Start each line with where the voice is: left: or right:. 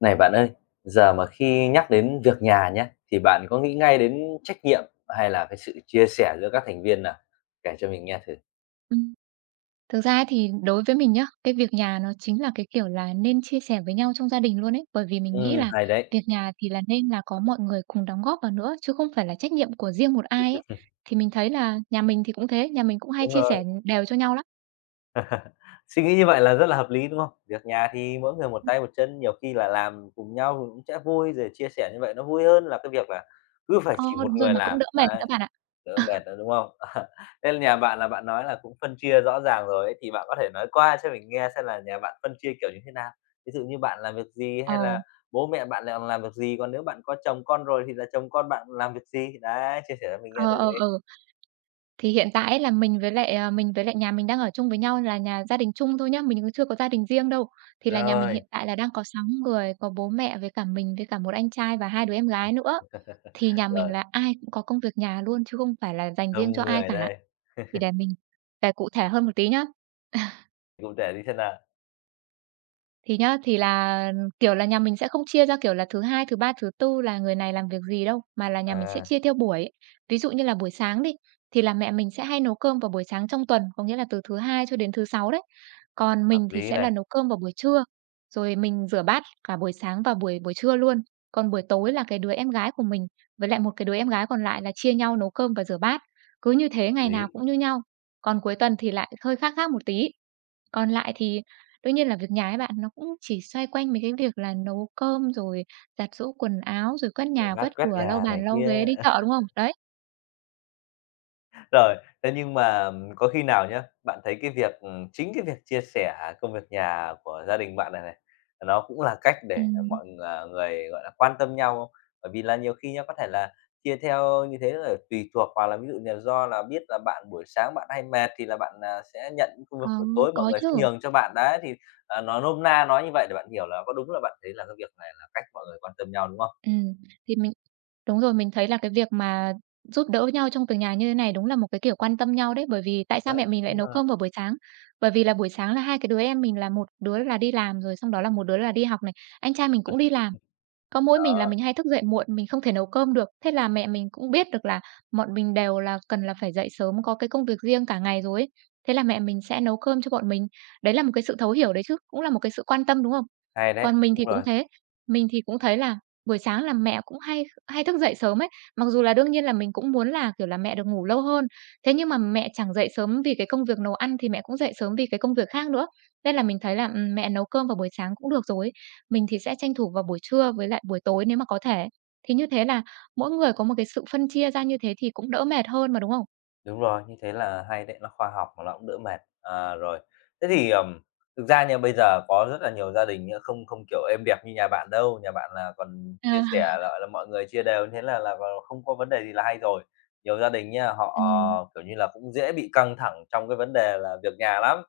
left: Này bạn ơi, giờ mà khi nhắc đến việc nhà nhé thì bạn có nghĩ ngay đến trách nhiệm hay là cái sự chia sẻ giữa các thành viên nào? Kể cho mình nghe thử.
right: Ừm. Thực ra ấy thì đối với mình nhá, cái việc nhà nó chính là cái kiểu là nên chia sẻ với nhau trong gia đình luôn ấy, bởi vì mình nghĩ là
left: Hay đấy.
right: việc nhà thì là nên là có mọi người cùng đóng góp vào nữa, chứ không phải là trách nhiệm của riêng một ai ấy. Thì mình thấy là nhà mình thì cũng thế, nhà mình cũng hay
left: Đúng
right: chia sẻ
left: rồi,
right: đều cho nhau lắm.
left: suy nghĩ như vậy là rất là hợp lý, đúng không? Việc nhà thì mỗi người một tay một chân, nhiều khi là làm cùng nhau cũng sẽ vui, rồi chia sẻ như vậy nó vui hơn là cái việc là cứ phải
right: Ờ,
left: chỉ một
right: đúng rồi,
left: người
right: mà cũng
left: làm.
right: đỡ mệt nữa bạn ạ.
left: Đỡ mệt nữa, đúng không? Nên nhà bạn là bạn nói là cũng phân chia rõ ràng rồi ấy, thì bạn có thể nói qua cho mình nghe xem là nhà bạn phân chia kiểu như thế nào? Ví dụ như bạn làm việc gì hay
right: Ờ,
left: là bố mẹ bạn làm việc gì? Còn nếu bạn có chồng con rồi thì là chồng con bạn làm việc gì? Đấy, chia sẻ cho mình nghe
right: ờ,
left: thử
right: ờ,
left: đi.
right: ờ. Thì hiện tại ấy là mình với lại nhà mình đang ở chung với nhau là nhà gia đình chung thôi nhá, mình cũng chưa có gia đình riêng đâu. Thì là nhà mình
left: Rồi,
right: hiện tại là đang có 6 người, có bố mẹ với cả mình với cả một anh trai và hai đứa em gái nữa. Thì nhà mình
left: rồi,
right: là ai cũng có công việc nhà luôn chứ không phải là dành riêng cho
left: đông
right: ai
left: người
right: cả.
left: đây,
right: Thì để mình kể cụ thể hơn một tí nhá.
left: cụ thể đi xem nào?
right: Thì nhá, thì là, kiểu là, nhà mình sẽ không chia ra, kiểu là, thứ Hai, thứ Ba, thứ Tư là người này làm việc gì đâu, mà là nhà mình sẽ
left: À,
right: chia theo buổi ấy. Ví dụ như là buổi sáng đi, thì là mẹ mình sẽ hay nấu cơm vào buổi sáng trong tuần, có nghĩa là từ thứ Hai cho đến thứ Sáu đấy. Còn
left: hợp
right: mình thì
left: lý
right: sẽ là
left: này,
right: nấu cơm vào buổi trưa, rồi mình rửa bát cả buổi sáng và buổi buổi trưa luôn. Còn buổi tối là cái đứa em gái của mình với lại một cái đứa em gái còn lại là chia nhau nấu cơm và rửa bát, cứ như
left: hợp
right: thế ngày
left: lý,
right: nào cũng như nhau. Còn cuối tuần thì lại hơi khác khác một tí. Còn lại thì đương nhiên là việc nhà ấy bạn, nó cũng chỉ xoay quanh mấy cái việc là nấu cơm, rồi giặt giũ quần áo, rồi quét
left: rửa
right: nhà,
left: bát,
right: quét
left: quét
right: cửa, lau
left: nhà
right: bàn,
left: này
right: lau
left: kia.
right: ghế, đi chợ, đúng không? Đấy.
left: Rồi, thế nhưng mà có khi nào nhá, bạn thấy cái việc chính cái việc chia sẻ công việc nhà của gia đình bạn này này, nó cũng là cách để
right: Ừm.
left: mọi người, gọi là, quan tâm nhau không? Bởi vì là nhiều khi nhá, có thể là chia theo như thế là tùy thuộc hoặc là ví dụ như là do là biết là bạn buổi sáng bạn hay mệt thì là bạn, sẽ nhận những công việc
right: Ờ,
left: buổi tối mọi
right: có
left: người sẽ
right: chứ.
left: nhường cho bạn. Đấy, thì, nói nôm na nói như vậy để bạn hiểu là có đúng là bạn thấy là cái việc này là cách mọi người quan tâm nhau, đúng không?
right: Ừm, thì mình Đúng rồi, mình thấy là cái việc mà giúp đỡ nhau trong việc nhà như thế này đúng là một cái kiểu quan tâm nhau đấy. Bởi vì tại sao
left: Đấy.
right: mẹ mình lại
left: Đúng
right: nấu
left: rồi.
right: cơm vào buổi sáng? Bởi vì là buổi sáng là hai cái đứa em mình là một đứa là đi làm rồi xong đó là một đứa là đi học này, anh trai mình cũng đi làm. Có mỗi mình là
left: Đó,
right: mình hay thức dậy muộn, mình không thể nấu cơm được. Thế là mẹ mình cũng biết được là bọn mình đều là cần là phải dậy sớm, có cái công việc riêng cả ngày rồi ấy. Thế là mẹ mình sẽ nấu cơm cho bọn mình. Đấy là một cái sự thấu hiểu đấy chứ, cũng là một cái sự quan tâm, đúng không?
left: hay đấy,
right: Còn mình
left: đúng
right: thì cũng
left: rồi.
right: thế, mình thì cũng thấy là buổi sáng là mẹ cũng hay hay thức dậy sớm ấy, mặc dù là đương nhiên là mình cũng muốn là, kiểu là, mẹ được ngủ lâu hơn. Thế nhưng mà mẹ chẳng dậy sớm vì cái công việc nấu ăn thì mẹ cũng dậy sớm vì cái công việc khác nữa. Nên là mình thấy là, mẹ nấu cơm vào buổi sáng cũng được rồi ấy. Mình thì sẽ tranh thủ vào buổi trưa với lại buổi tối nếu mà có thể. Thì như thế là mỗi người có một cái sự phân chia ra như thế thì cũng đỡ mệt hơn mà, đúng không?
left: Đúng rồi, như thế là hay đấy, nó khoa học mà nó cũng đỡ mệt. À, rồi, thế thì, thực ra nha, bây giờ có rất là nhiều gia đình nhá, không không, kiểu, êm đẹp như nhà bạn đâu, nhà bạn là còn chia sẻ
right: À.
left: là, gọi là, mọi người chia đều thế là còn không có vấn đề gì là hay rồi. Nhiều gia đình nha,
right: Ừm,
left: họ, kiểu như là, cũng dễ bị căng thẳng trong cái vấn đề là việc nhà lắm,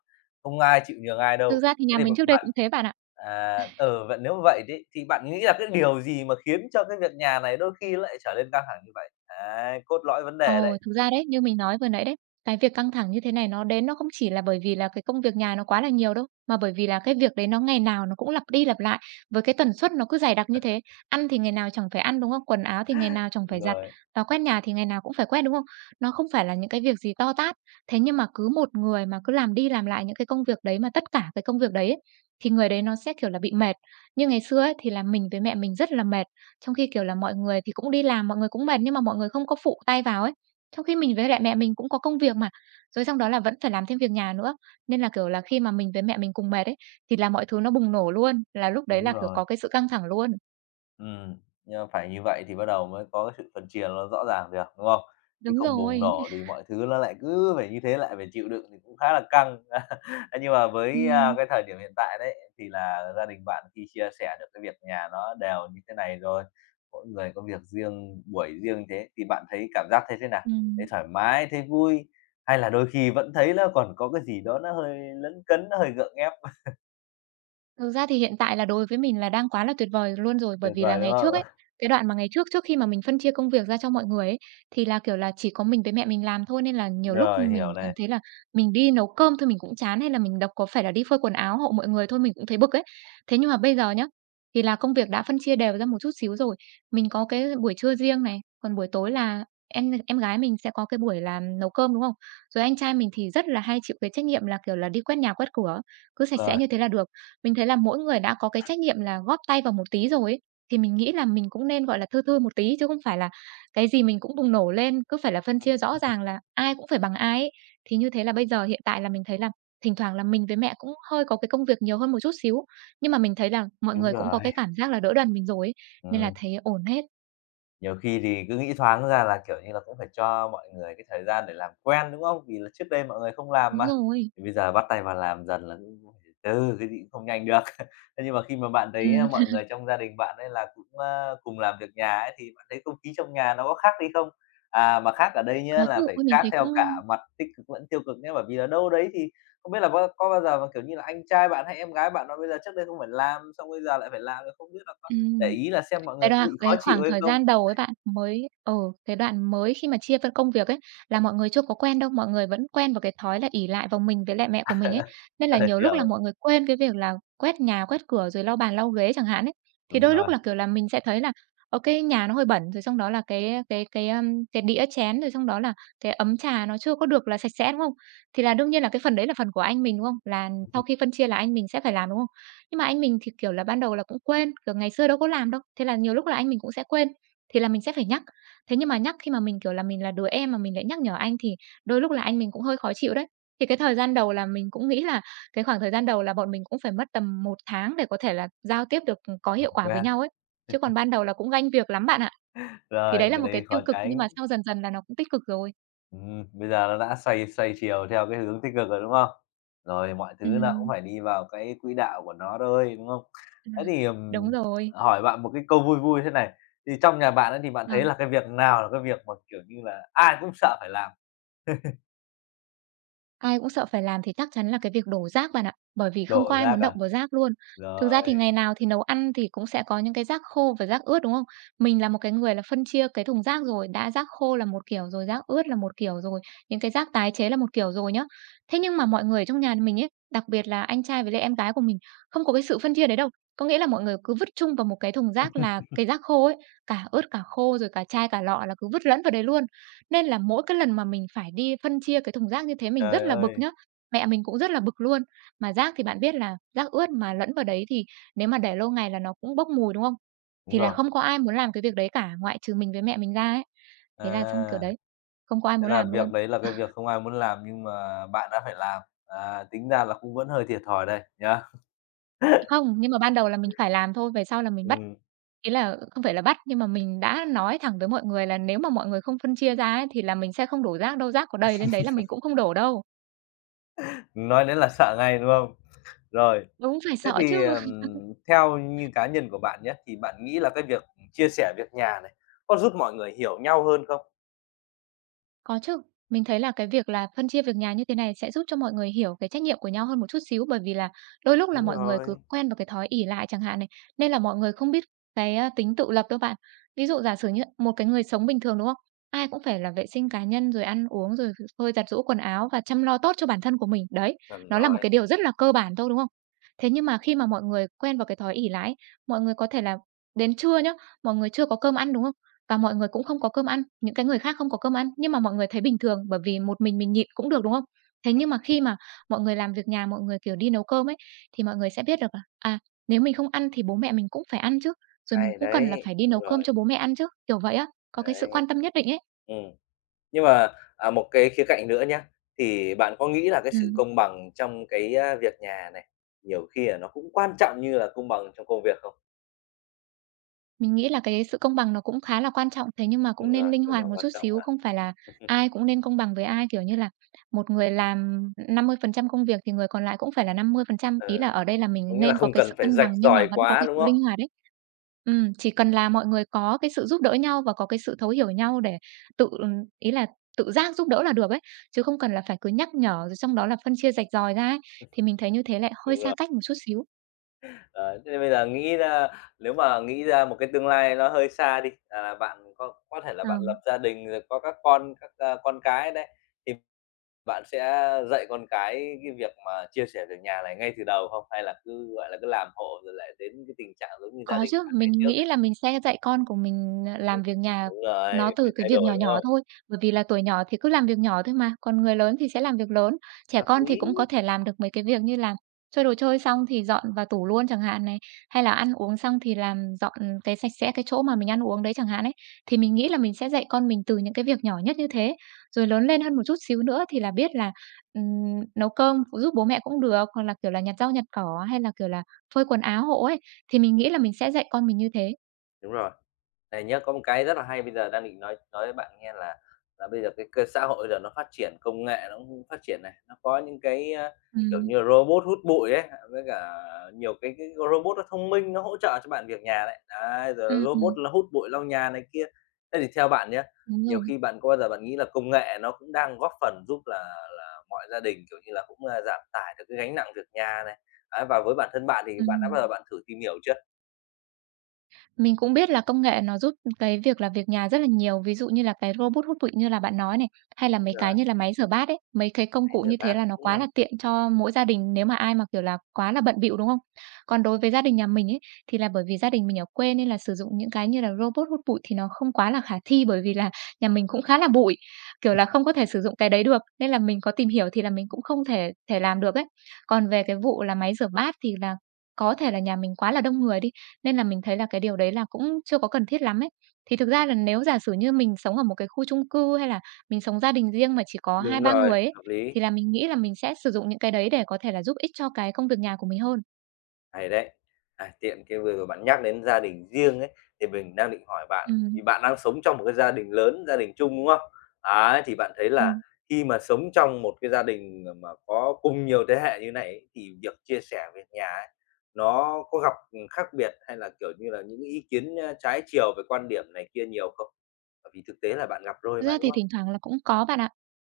left: không ai chịu nhường ai
right: Thực
left: đâu.
right: ra thì nhà
left: Thế
right: mình
left: thì
right: trước đây
left: bạn
right: cũng thế bạn ạ.
left: à, vậy nếu vậy đấy, thì bạn nghĩ là cái điều gì mà khiến cho cái việc nhà này đôi khi lại trở nên căng thẳng như vậy? Đấy, cốt lõi vấn đề
right: Ồ,
left: đấy.
right: thực ra đấy, như mình nói vừa nãy đấy, cái việc căng thẳng như thế này nó đến nó không chỉ là bởi vì là cái công việc nhà nó quá là nhiều đâu, mà bởi vì là cái việc đấy nó ngày nào nó cũng lặp đi lặp lại với cái tần suất nó cứ dày đặc như thế. Ăn thì ngày nào chẳng phải ăn, đúng không? Quần áo thì ngày nào chẳng
left: Đúng
right: phải giặt,
left: rồi.
right: và quét nhà thì ngày nào cũng phải quét, đúng không? Nó không phải là những cái việc gì to tát. Thế nhưng mà cứ một người mà cứ làm đi làm lại những cái công việc đấy mà tất cả cái công việc đấy ấy, thì người đấy nó sẽ kiểu là bị mệt. Như ngày xưa ấy, thì là mình với mẹ mình rất là mệt, trong khi kiểu là mọi người thì cũng đi làm, mọi người cũng mệt nhưng mà mọi người không có phụ tay vào ấy trong khi mình với lại mẹ mình cũng có công việc mà, rồi xong đó là vẫn phải làm thêm việc nhà nữa. Nên là, kiểu là, khi mà mình với mẹ mình cùng mệt ấy, thì là mọi thứ nó bùng nổ luôn, là lúc đấy
left: Đúng
right: là, kiểu,
left: rồi,
right: có cái sự căng thẳng luôn.
left: ừm, nhưng mà phải như vậy thì bắt đầu mới có cái sự phân chia nó rõ ràng được, đúng không? Chứ
right: Đúng
left: không bùng
right: rồi.
left: nổ thì mọi thứ nó lại cứ phải như thế, lại phải chịu đựng thì cũng khá là căng. Nhưng mà với,
right: Ừm,
left: cái thời điểm hiện tại đấy, thì là gia đình bạn khi chia sẻ được cái việc nhà nó đều như thế này rồi, mỗi người có việc riêng, buổi riêng như thế thì bạn thấy cảm giác thấy thế nào? Thấy
right: ừm.
left: thoải mái, thấy vui, hay là đôi khi vẫn thấy nó còn có cái gì đó nó hơi lấn cấn, nó hơi gượng ép?
right: Thực ra thì hiện tại là đối với mình là đang quá là tuyệt vời luôn rồi, bởi
left: Tuyệt
right: vì là
left: vời, đúng
right: ngày trước ấy,
left: không?
right: cái đoạn mà ngày trước, trước khi mà mình phân chia công việc ra cho mọi người ấy, thì là, kiểu là, chỉ có mình với mẹ mình làm thôi, nên là nhiều lúc
left: Rồi,
right: mình
left: hiểu
right: cảm
left: này,
right: thấy là mình đi nấu cơm thôi mình cũng chán, hay là mình đọc có phải là đi phơi quần áo hộ mọi người thôi mình cũng thấy bực ấy. Thế nhưng mà bây giờ nhá, thì là công việc đã phân chia đều ra một chút xíu rồi. Mình có cái buổi trưa riêng này, còn buổi tối là em gái mình sẽ có cái buổi làm nấu cơm, đúng không? Rồi anh trai mình thì rất là hay chịu cái trách nhiệm là, kiểu là, đi quét nhà quét cửa, cứ sạch sẽ
left: rồi,
right: như thế là được. Mình thấy là mỗi người đã có cái trách nhiệm là góp tay vào một tí rồi ấy, thì mình nghĩ là mình cũng nên, gọi là, thư thư một tí, chứ không phải là cái gì mình cũng bùng nổ lên, cứ phải là phân chia rõ ràng là ai cũng phải bằng ai ấy. Thì như thế là bây giờ hiện tại là mình thấy là thỉnh thoảng là mình với mẹ cũng hơi có cái công việc nhiều hơn một chút xíu, nhưng mà mình thấy là mọi
left: đúng
right: người cũng có
left: rồi.
right: cái cảm giác là đỡ đần mình rồi ấy, nên là
left: Ừ.
right: thấy ổn hết.
left: Nhiều khi thì cứ nghĩ thoáng ra là, kiểu như là, cũng phải cho mọi người cái thời gian để làm quen, đúng không? Vì là trước đây mọi người không làm
right: Đúng
left: mà,
right: rồi.
left: thì bây giờ bắt tay vào làm dần là cũng cũng phải từ từ, cái gì cũng không nhanh được. Thế nhưng mà khi mà bạn thấy,
right: Ừm,
left: mọi người trong gia đình bạn ấy là cũng, cùng làm việc nhà ấy, thì bạn thấy không khí trong nhà nó có khác đi không? À, mà khác ở đây nhá,
right: có
left: là
right: chứ.
left: phải
right: Ôi, mình
left: khác
right: thấy cũng
left: theo cả mặt tích cực lẫn tiêu cực nhé. Bởi vì là đâu đấy thì không biết là có bao giờ mà, kiểu như là, anh trai bạn hay em gái bạn nó bây giờ trước đây không phải làm, xong bây giờ lại phải làm, thì không biết là có để
right: ừm.
left: ý là xem mọi người có bị khó
right: Cái
left: chịu
right: khoảng
left: hay
right: thời
left: không?
right: gian đầu ấy bạn, mới ừ, cái đoạn mới khi mà chia phân công việc ấy, là mọi người chưa có quen đâu, mọi người vẫn quen vào cái thói là ỷ lại vào mình với lại mẹ của mình ấy. Nên là
left: Trời,
right: nhiều lúc là
left: hiểu,
right: mọi người quên cái việc là quét nhà, quét cửa rồi lau bàn lau ghế chẳng hạn ấy. Thì
left: đúng
right: đôi lúc
left: rồi,
right: là, kiểu là, mình sẽ thấy là, cái nhà nó hơi bẩn, rồi xong đó là cái đĩa chén, rồi xong đó là cái ấm trà nó chưa có được là sạch sẽ, đúng không? Thì là đương nhiên là cái phần đấy là phần của anh mình, đúng không? Là sau khi phân chia là anh mình sẽ phải làm, đúng không? Nhưng mà anh mình thì, kiểu là, ban đầu là cũng quên, kiểu, ngày xưa đâu có làm đâu, thế là nhiều lúc là anh mình cũng sẽ quên, thì là mình sẽ phải nhắc. Thế nhưng mà nhắc khi mà mình, kiểu là, mình là đứa em mà mình lại nhắc nhở anh thì đôi lúc là anh mình cũng hơi khó chịu đấy. Thì cái thời gian đầu là mình cũng nghĩ là cái khoảng thời gian đầu là bọn mình cũng phải mất tầm một tháng để có thể là giao tiếp được, có
left: làm
right: hiệu quả với
left: quen,
right: nhau ấy, chứ còn ban đầu là cũng ganh việc lắm bạn ạ. Thì đấy
left: rồi
right: là
left: cái
right: một cái
left: đấy
right: tiêu
left: khó
right: cực nhưng
left: tránh.
right: mà sau dần dần là nó cũng tích cực rồi.
left: Bây giờ nó đã xoay xoay chiều theo cái hướng tích cực rồi, đúng không? Rồi mọi thứ nó cũng
right: Ừm.
left: phải đi vào cái quỹ đạo của nó thôi, đúng không?
right: À,
left: Thế thì,
right: đúng rồi.
left: hỏi bạn một cái câu vui vui thế này, thì trong nhà bạn ấy thì bạn
right: Ờ.
left: thấy là cái việc nào là cái việc mà, kiểu như là, ai cũng sợ phải làm,
right: Ai cũng sợ phải làm thì chắc chắn là cái việc đổ rác bạn ạ, bởi vì không
left: đổ
right: có ai
left: ra
right: muốn động
left: cả
right: vào rác luôn. Thực ra thì
left: Rồi,
right: ngày nào thì nấu ăn thì cũng sẽ có những cái rác khô và rác ướt, đúng không? Mình là một cái người là phân chia cái thùng rác rồi, đã rác khô là một kiểu rồi, rác ướt là một kiểu rồi, những cái rác tái chế là một kiểu rồi nhá. Thế nhưng mà mọi người trong nhà mình ấy, đặc biệt là anh trai với lại em gái của mình, không có cái sự phân chia đấy đâu. Có nghĩa là mọi người cứ vứt chung vào một cái thùng rác là cái rác khô ấy, cả ướt cả khô rồi cả chai cả lọ là cứ vứt lẫn vào đấy luôn. Nên là mỗi cái lần mà mình phải đi phân chia cái thùng rác như thế mình rất
left: trời
right: là bực
left: ơi,
right: nhá, mẹ mình cũng rất là bực luôn. Mà rác thì bạn biết là rác ướt mà lẫn vào đấy thì nếu mà để lâu ngày là nó cũng bốc mùi, đúng không?
left: đúng
right: Thì là
left: rồi.
right: không có ai muốn làm cái việc đấy cả, ngoại trừ mình với mẹ mình ra ấy. Thế là xong, kiểu
left: À,
right: đấy, không có ai
left: thế
right: muốn
left: là
right: làm luôn.
left: việc đấy là cái việc không ai muốn làm nhưng mà bạn đã phải làm, à, tính ra là cũng vẫn hơi thiệt thòi đây, nhá
right: Không, nhưng mà ban đầu là mình phải làm thôi, về sau là mình bắt
left: Ừm,
right: ý là không phải là bắt, nhưng mà mình đã nói thẳng với mọi người là nếu mà mọi người không phân chia ra ấy thì là mình sẽ không đổ rác đâu, rác có đầy lên đấy là mình cũng không đổ đâu.
left: nói đến là sợ ngay, đúng không? Rồi,
right: Đúng, phải
left: thế
right: sợ chứ.
left: thì, theo như cá nhân của bạn nhé thì bạn nghĩ là cái việc chia sẻ việc nhà này có giúp mọi người hiểu nhau hơn không?
right: Có chứ. Mình thấy là cái việc là phân chia việc nhà như thế này sẽ giúp cho mọi người hiểu cái trách nhiệm của nhau hơn một chút xíu, bởi vì là đôi lúc là
left: Đúng
right: mọi người cứ
left: rồi,
right: quen vào cái thói ỷ lại chẳng hạn này, nên là mọi người không biết cái, a, tính tự lập đâu bạn. Ví dụ giả sử như một cái người sống bình thường, đúng không? Ai cũng phải là vệ sinh cá nhân, rồi ăn uống, rồi phơi giặt giũ quần áo và chăm lo tốt cho bản thân của mình. Đấy,
left: chuẩn
right: nó là một cái
left: rồi,
right: điều rất là cơ bản thôi, đúng không? Thế nhưng mà khi mà mọi người quen vào cái thói ỷ lại mọi người có thể là đến trưa nhá, mọi người chưa có cơm ăn, đúng không? Và mọi người cũng không có cơm ăn, những cái người khác không có cơm ăn, nhưng mà mọi người thấy bình thường bởi vì một mình nhịn cũng được, đúng không? Thế nhưng mà khi mà mọi người làm việc nhà, mọi người, kiểu, đi nấu cơm ấy, thì mọi người sẽ biết được là, à, nếu mình không ăn thì bố mẹ mình cũng phải ăn chứ, rồi mình
left: hay
right: cũng
left: đấy,
right: cần là phải đi nấu
left: đúng
right: cơm
left: rồi,
right: cho bố mẹ ăn chứ, kiểu vậy á, có cái sự
left: đấy.
right: quan tâm nhất định ấy.
left: Ừm, nhưng mà, một cái khía cạnh nữa nhá, thì bạn có nghĩ là cái sự
right: Ừm.
left: công bằng trong cái, việc nhà này, nhiều khi là nó cũng quan trọng như là công bằng trong công việc không?
right: Mình nghĩ là cái sự công bằng nó cũng khá là quan trọng, thế nhưng mà cũng
left: Đúng
right: nên
left: rồi,
right: linh
left: công
right: hoạt một
left: bằng quan
right: chút
left: trọng
right: xíu,
left: mà.
right: không phải là ai cũng nên công bằng với ai, kiểu như là, một người làm 50% công việc thì người còn lại cũng phải là 50%.
left: Ừ,
right: Ý là ở đây là
left: có
right: mình
left: nghĩa là
right: nên có
left: không
right: cái
left: cần
right: sự
left: phải
right: cân
left: rạch
right: bằng nhưng mà
left: ròi
right: vẫn có
left: quá,
right: cái
left: đúng
right: sự
left: không?
right: linh hoạt đấy. Chỉ cần là mọi người có cái sự giúp đỡ nhau và có cái sự thấu hiểu nhau để tự ý là tự giác giúp đỡ là được ấy, chứ không cần là phải cứ nhắc nhở rồi trong đó là phân chia rạch ròi ra ấy, thì mình thấy như thế lại hơi
left: Đúng
right: xa
left: rồi.
right: cách một chút xíu.
left: Ờ, thế nên bây giờ nghĩ ra nếu mà nghĩ ra một cái tương lai nó hơi xa đi, à, là bạn có thể là
right: Ờ.
left: bạn lập gia đình rồi có các con các, a, con cái đấy, thì bạn sẽ dạy con cái việc mà chia sẻ việc nhà này ngay từ đầu không? Hay là cứ, gọi là, cứ làm hộ rồi lại đến cái tình trạng giống như gia
right: Có
left: đình
right: chứ,
left: bạn ngày
right: mình
left: trước?
right: nghĩ là mình sẽ dạy con của mình, à, làm việc nhà
left: Đúng rồi,
right: nó từ
left: phải
right: cái
left: thay
right: việc nhỏ
left: đổi, đúng
right: nhỏ
left: không?
right: thôi, bởi vì là tuổi nhỏ thì cứ làm việc nhỏ thôi mà, còn người lớn thì sẽ làm việc lớn. Trẻ
left: Hợp
right: con thì
left: lý.
right: cũng có thể làm được mấy cái việc như là chơi đồ chơi xong thì dọn vào tủ luôn chẳng hạn này, hay là ăn uống xong thì làm dọn cái sạch sẽ cái chỗ mà mình ăn uống đấy chẳng hạn ấy. Thì mình nghĩ là mình sẽ dạy con mình từ những cái việc nhỏ nhất như thế, rồi lớn lên hơn một chút xíu nữa thì là biết là, ừm, nấu cơm giúp bố mẹ cũng được, hoặc là, kiểu là, nhặt rau nhặt cỏ hay là, kiểu là, phơi quần áo hộ ấy. Thì mình nghĩ
left: Ừm,
right: là mình sẽ dạy con mình như thế.
left: đúng rồi. Này nhá, có một cái rất là hay bây giờ đang định nói với bạn nghe là bây giờ cái cơ xã hội giờ nó phát triển, công nghệ nó cũng phát triển này, nó có những cái, kiểu
right: Ừm,
left: như robot hút bụi ấy, với cả nhiều cái robot nó thông minh, nó hỗ trợ cho bạn việc nhà đấy. Đấy, rồi
right: ừm,
left: robot
right: ừm,
left: nó hút bụi lau nhà này kia. Thế thì theo bạn nhé
right: đúng
left: nhiều
right: rồi.
left: khi bạn có bao giờ bạn nghĩ là công nghệ nó cũng đang góp phần giúp là mọi gia đình, kiểu như là, cũng, giảm tải được cái gánh nặng việc nhà này? Ấy, và với bản thân bạn thì bạn đã bao giờ
right: Ừm.
left: bạn thử tìm hiểu chưa?
right: Mình cũng biết là công nghệ nó giúp cái việc là việc nhà rất là nhiều, ví dụ như là cái robot hút bụi như là bạn nói này, hay là
left: Đúng
right: mấy cái
left: rồi,
right: như là máy rửa bát ấy, mấy cái công
left: máy
right: cụ
left: rửa
right: như thế
left: bát,
right: là nó
left: đúng
right: quá
left: rồi.
right: là tiện cho mỗi gia đình nếu mà ai mà, kiểu là, quá là bận bịu, đúng không? Còn đối với gia đình nhà mình ấy, thì là bởi vì gia đình mình ở quê nên là sử dụng những cái như là robot hút bụi thì nó không quá là khả thi, bởi vì là nhà mình cũng khá là bụi, kiểu là, không có thể sử dụng cái đấy được, nên là mình có tìm hiểu thì là mình cũng không thể thể làm được ấy. Còn về cái vụ là máy rửa bát thì là có thể là nhà mình quá là đông người đi, nên là mình thấy là cái điều đấy là cũng chưa có cần thiết lắm ấy. Thì thực ra là nếu giả sử như mình sống ở một cái khu chung cư hay là mình sống gia đình riêng mà chỉ có hai
left: Đúng
right: ba
left: rồi,
right: người ấy,
left: hợp
right: thì
left: lý,
right: là mình nghĩ là mình sẽ sử dụng những cái đấy để có thể là giúp ích cho cái công việc nhà của mình hơn.
left: hay đấy. À, tiện cái vừa rồi bạn nhắc đến gia đình riêng ấy, thì mình đang định hỏi bạn, bởi
right: Ừm,
left: vì bạn đang sống trong một cái gia đình lớn, gia đình chung, đúng không? Ấy, thì bạn thấy là
right: ừm.
left: khi mà sống trong một cái gia đình mà có cùng nhiều thế hệ như này ấy, thì việc chia sẻ việc nhà ấy, nó có gặp, khác biệt hay là, kiểu như là, những ý kiến, trái chiều về quan điểm này kia nhiều không? Bởi vì thực tế là bạn gặp rồi
right: Thực
left: mà,
right: ra
left: đúng
right: thì
left: không?
right: thỉnh thoảng là cũng có bạn ạ.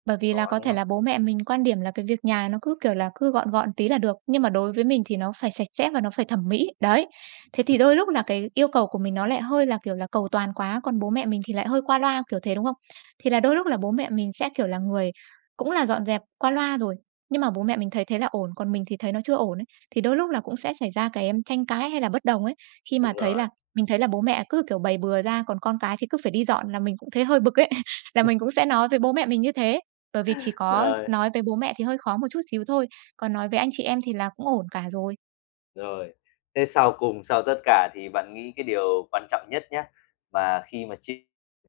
right: Bởi vì là
left: Có,
right: có
left: đúng
right: thể
left: không?
right: là bố mẹ mình quan điểm là cái việc nhà nó cứ, kiểu là, cứ gọn gọn tí là được, nhưng mà đối với mình thì nó phải sạch sẽ và nó phải thẩm mỹ, đấy. Thế thì đôi lúc là cái yêu cầu của mình nó lại hơi là, kiểu là, cầu toàn quá, còn bố mẹ mình thì lại hơi qua loa, kiểu thế, đúng không? Thì là đôi lúc là bố mẹ mình sẽ, kiểu là, người cũng là dọn dẹp qua loa rồi, nhưng mà bố mẹ mình thấy thế là ổn, còn mình thì thấy nó chưa ổn ấy, thì đôi lúc là cũng sẽ xảy ra cái em tranh cãi hay là bất đồng ấy. Khi mà
left: Đúng
right: thấy
left: rồi,
right: là mình thấy là bố mẹ cứ, kiểu, bày bừa ra, còn con cái thì cứ phải đi dọn là mình cũng thấy hơi bực ấy là mình cũng sẽ nói với bố mẹ mình như thế, bởi vì chỉ có
left: rồi.
right: nói với bố mẹ thì hơi khó một chút xíu thôi, còn nói với anh chị em thì là cũng ổn cả rồi.
left: Rồi, thế sau cùng, sau tất cả thì bạn nghĩ cái điều quan trọng nhất nhá, mà khi mà chia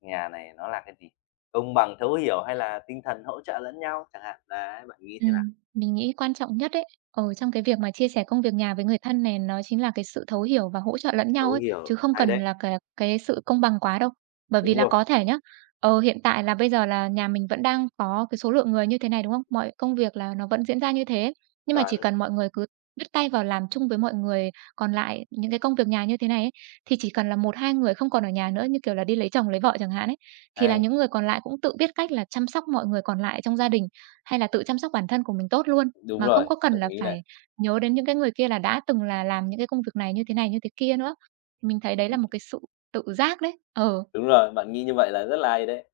left: nhà này nó là cái gì? Công bằng, thấu hiểu hay là tinh thần hỗ trợ lẫn nhau chẳng hạn, đấy, bạn nghĩ thế nào?
right: Mình nghĩ quan trọng nhất ấy, ở trong cái việc mà chia sẻ công việc nhà với người thân này nó chính là cái sự thấu hiểu và hỗ trợ lẫn nhau
left: Thấu
right: ấy, chứ
left: hiểu,
right: không
left: hay
right: cần
left: đấy,
right: là cái sự công bằng quá đâu. Bởi vì
left: đúng
right: là
left: rồi,
right: có thể nhá, ờ, hiện tại là bây giờ là nhà mình vẫn đang có cái số lượng người như thế này, đúng không? Mọi công việc là nó vẫn diễn ra như thế, nhưng mà chỉ
left: chuẩn,
right: cần mọi người cứ bắt tay vào làm chung với mọi người còn lại những cái công việc nhà như thế này ấy, thì chỉ cần là một 2 người không còn ở nhà nữa, như kiểu là, đi lấy chồng lấy vợ chẳng hạn ấy, thì là
left: hay,
right: những người còn lại cũng tự biết cách là chăm sóc mọi người còn lại trong gia đình. Hay là tự chăm sóc bản thân của mình tốt luôn,
left: đúng
right: mà
left: rồi,
right: không có cần
left: đồng
right: là
left: ý
right: phải
left: này,
right: nhớ đến những cái người kia là đã từng là làm những cái công việc này, như thế kia nữa. Mình thấy đấy là một cái sự tự giác đấy. Ờ.
left: đúng rồi, bạn nghĩ như vậy là rất là hay đấy.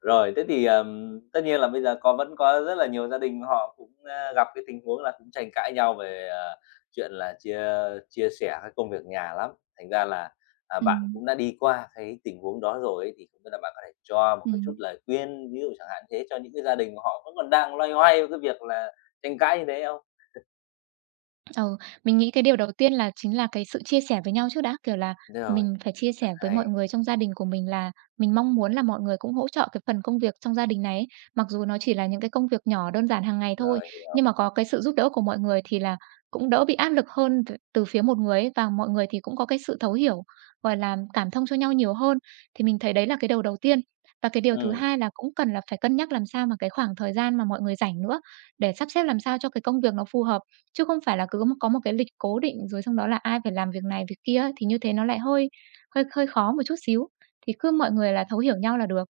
left: Rồi, thế thì, tất nhiên là bây giờ có vẫn có rất là nhiều gia đình họ cũng, gặp cái tình huống là cũng tranh cãi nhau về, chuyện là chia chia sẻ cái công việc nhà lắm. Thành ra là, à, bạn
right: Ừm,
left: cũng đã đi qua cái tình huống đó rồi ấy, thì không biết là bạn có thể cho một cái chút
right: ừm.
left: lời khuyên, ví dụ chẳng hạn thế, cho những cái gia đình mà họ vẫn còn đang loay hoay với cái việc là tranh cãi như thế không?
right: Ừ, mình nghĩ cái điều đầu tiên là chính là cái sự chia sẻ với nhau trước đã, kiểu là,
left: Rồi,
right: mình phải chia
left: thật
right: sẻ với mọi
left: hay,
right: người trong gia đình của mình là mình mong muốn là mọi người cũng hỗ trợ cái phần công việc trong gia đình này ấy. Mặc dù nó chỉ là những cái công việc nhỏ đơn giản hàng ngày thôi,
left: rồi,
right: nhưng mà có cái sự giúp đỡ của mọi người thì là cũng đỡ bị áp lực hơn từ phía một người ấy, và mọi người thì cũng có cái sự thấu hiểu, gọi là, cảm thông cho nhau nhiều hơn. Thì mình thấy đấy là cái điều đầu tiên. Và cái điều thứ
left: ừ
right: hai là cũng cần là phải cân nhắc làm sao mà cái khoảng thời gian mà mọi người rảnh nữa, để sắp xếp làm sao cho cái công việc nó phù hợp. Chứ không phải là cứ có một cái lịch cố định rồi xong đó là ai phải làm việc này, việc kia ấy, thì như thế nó lại hơi hơi hơi khó một chút xíu, thì cứ mọi người là thấu hiểu nhau là được.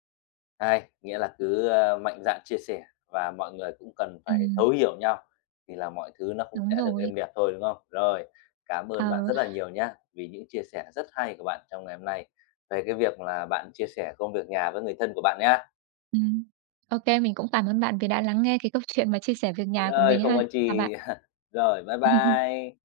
left: Hay, nghĩa là cứ, ơ, mạnh dạn chia sẻ và mọi người cũng cần phải
right: Ừm,
left: thấu hiểu nhau thì là mọi thứ nó cũng
right: đúng
left: sẽ được
right: rồi.
left: êm đẹp thôi, đúng không? Rồi, cảm ơn bạn
right: Ờ,
left: rất là nhiều nhá, vì những chia sẻ rất hay của bạn trong ngày hôm nay về cái việc là bạn chia sẻ công việc nhà với người thân của bạn nhá.
right: ừm. Ô kê, mình cũng cảm ơn bạn vì đã lắng nghe cái câu chuyện mà chia sẻ việc nhà của
left: Rồi,
right: mình
left: không
right: ha.
left: có
right: Chào bạn.
left: chi. Rồi, bye bye.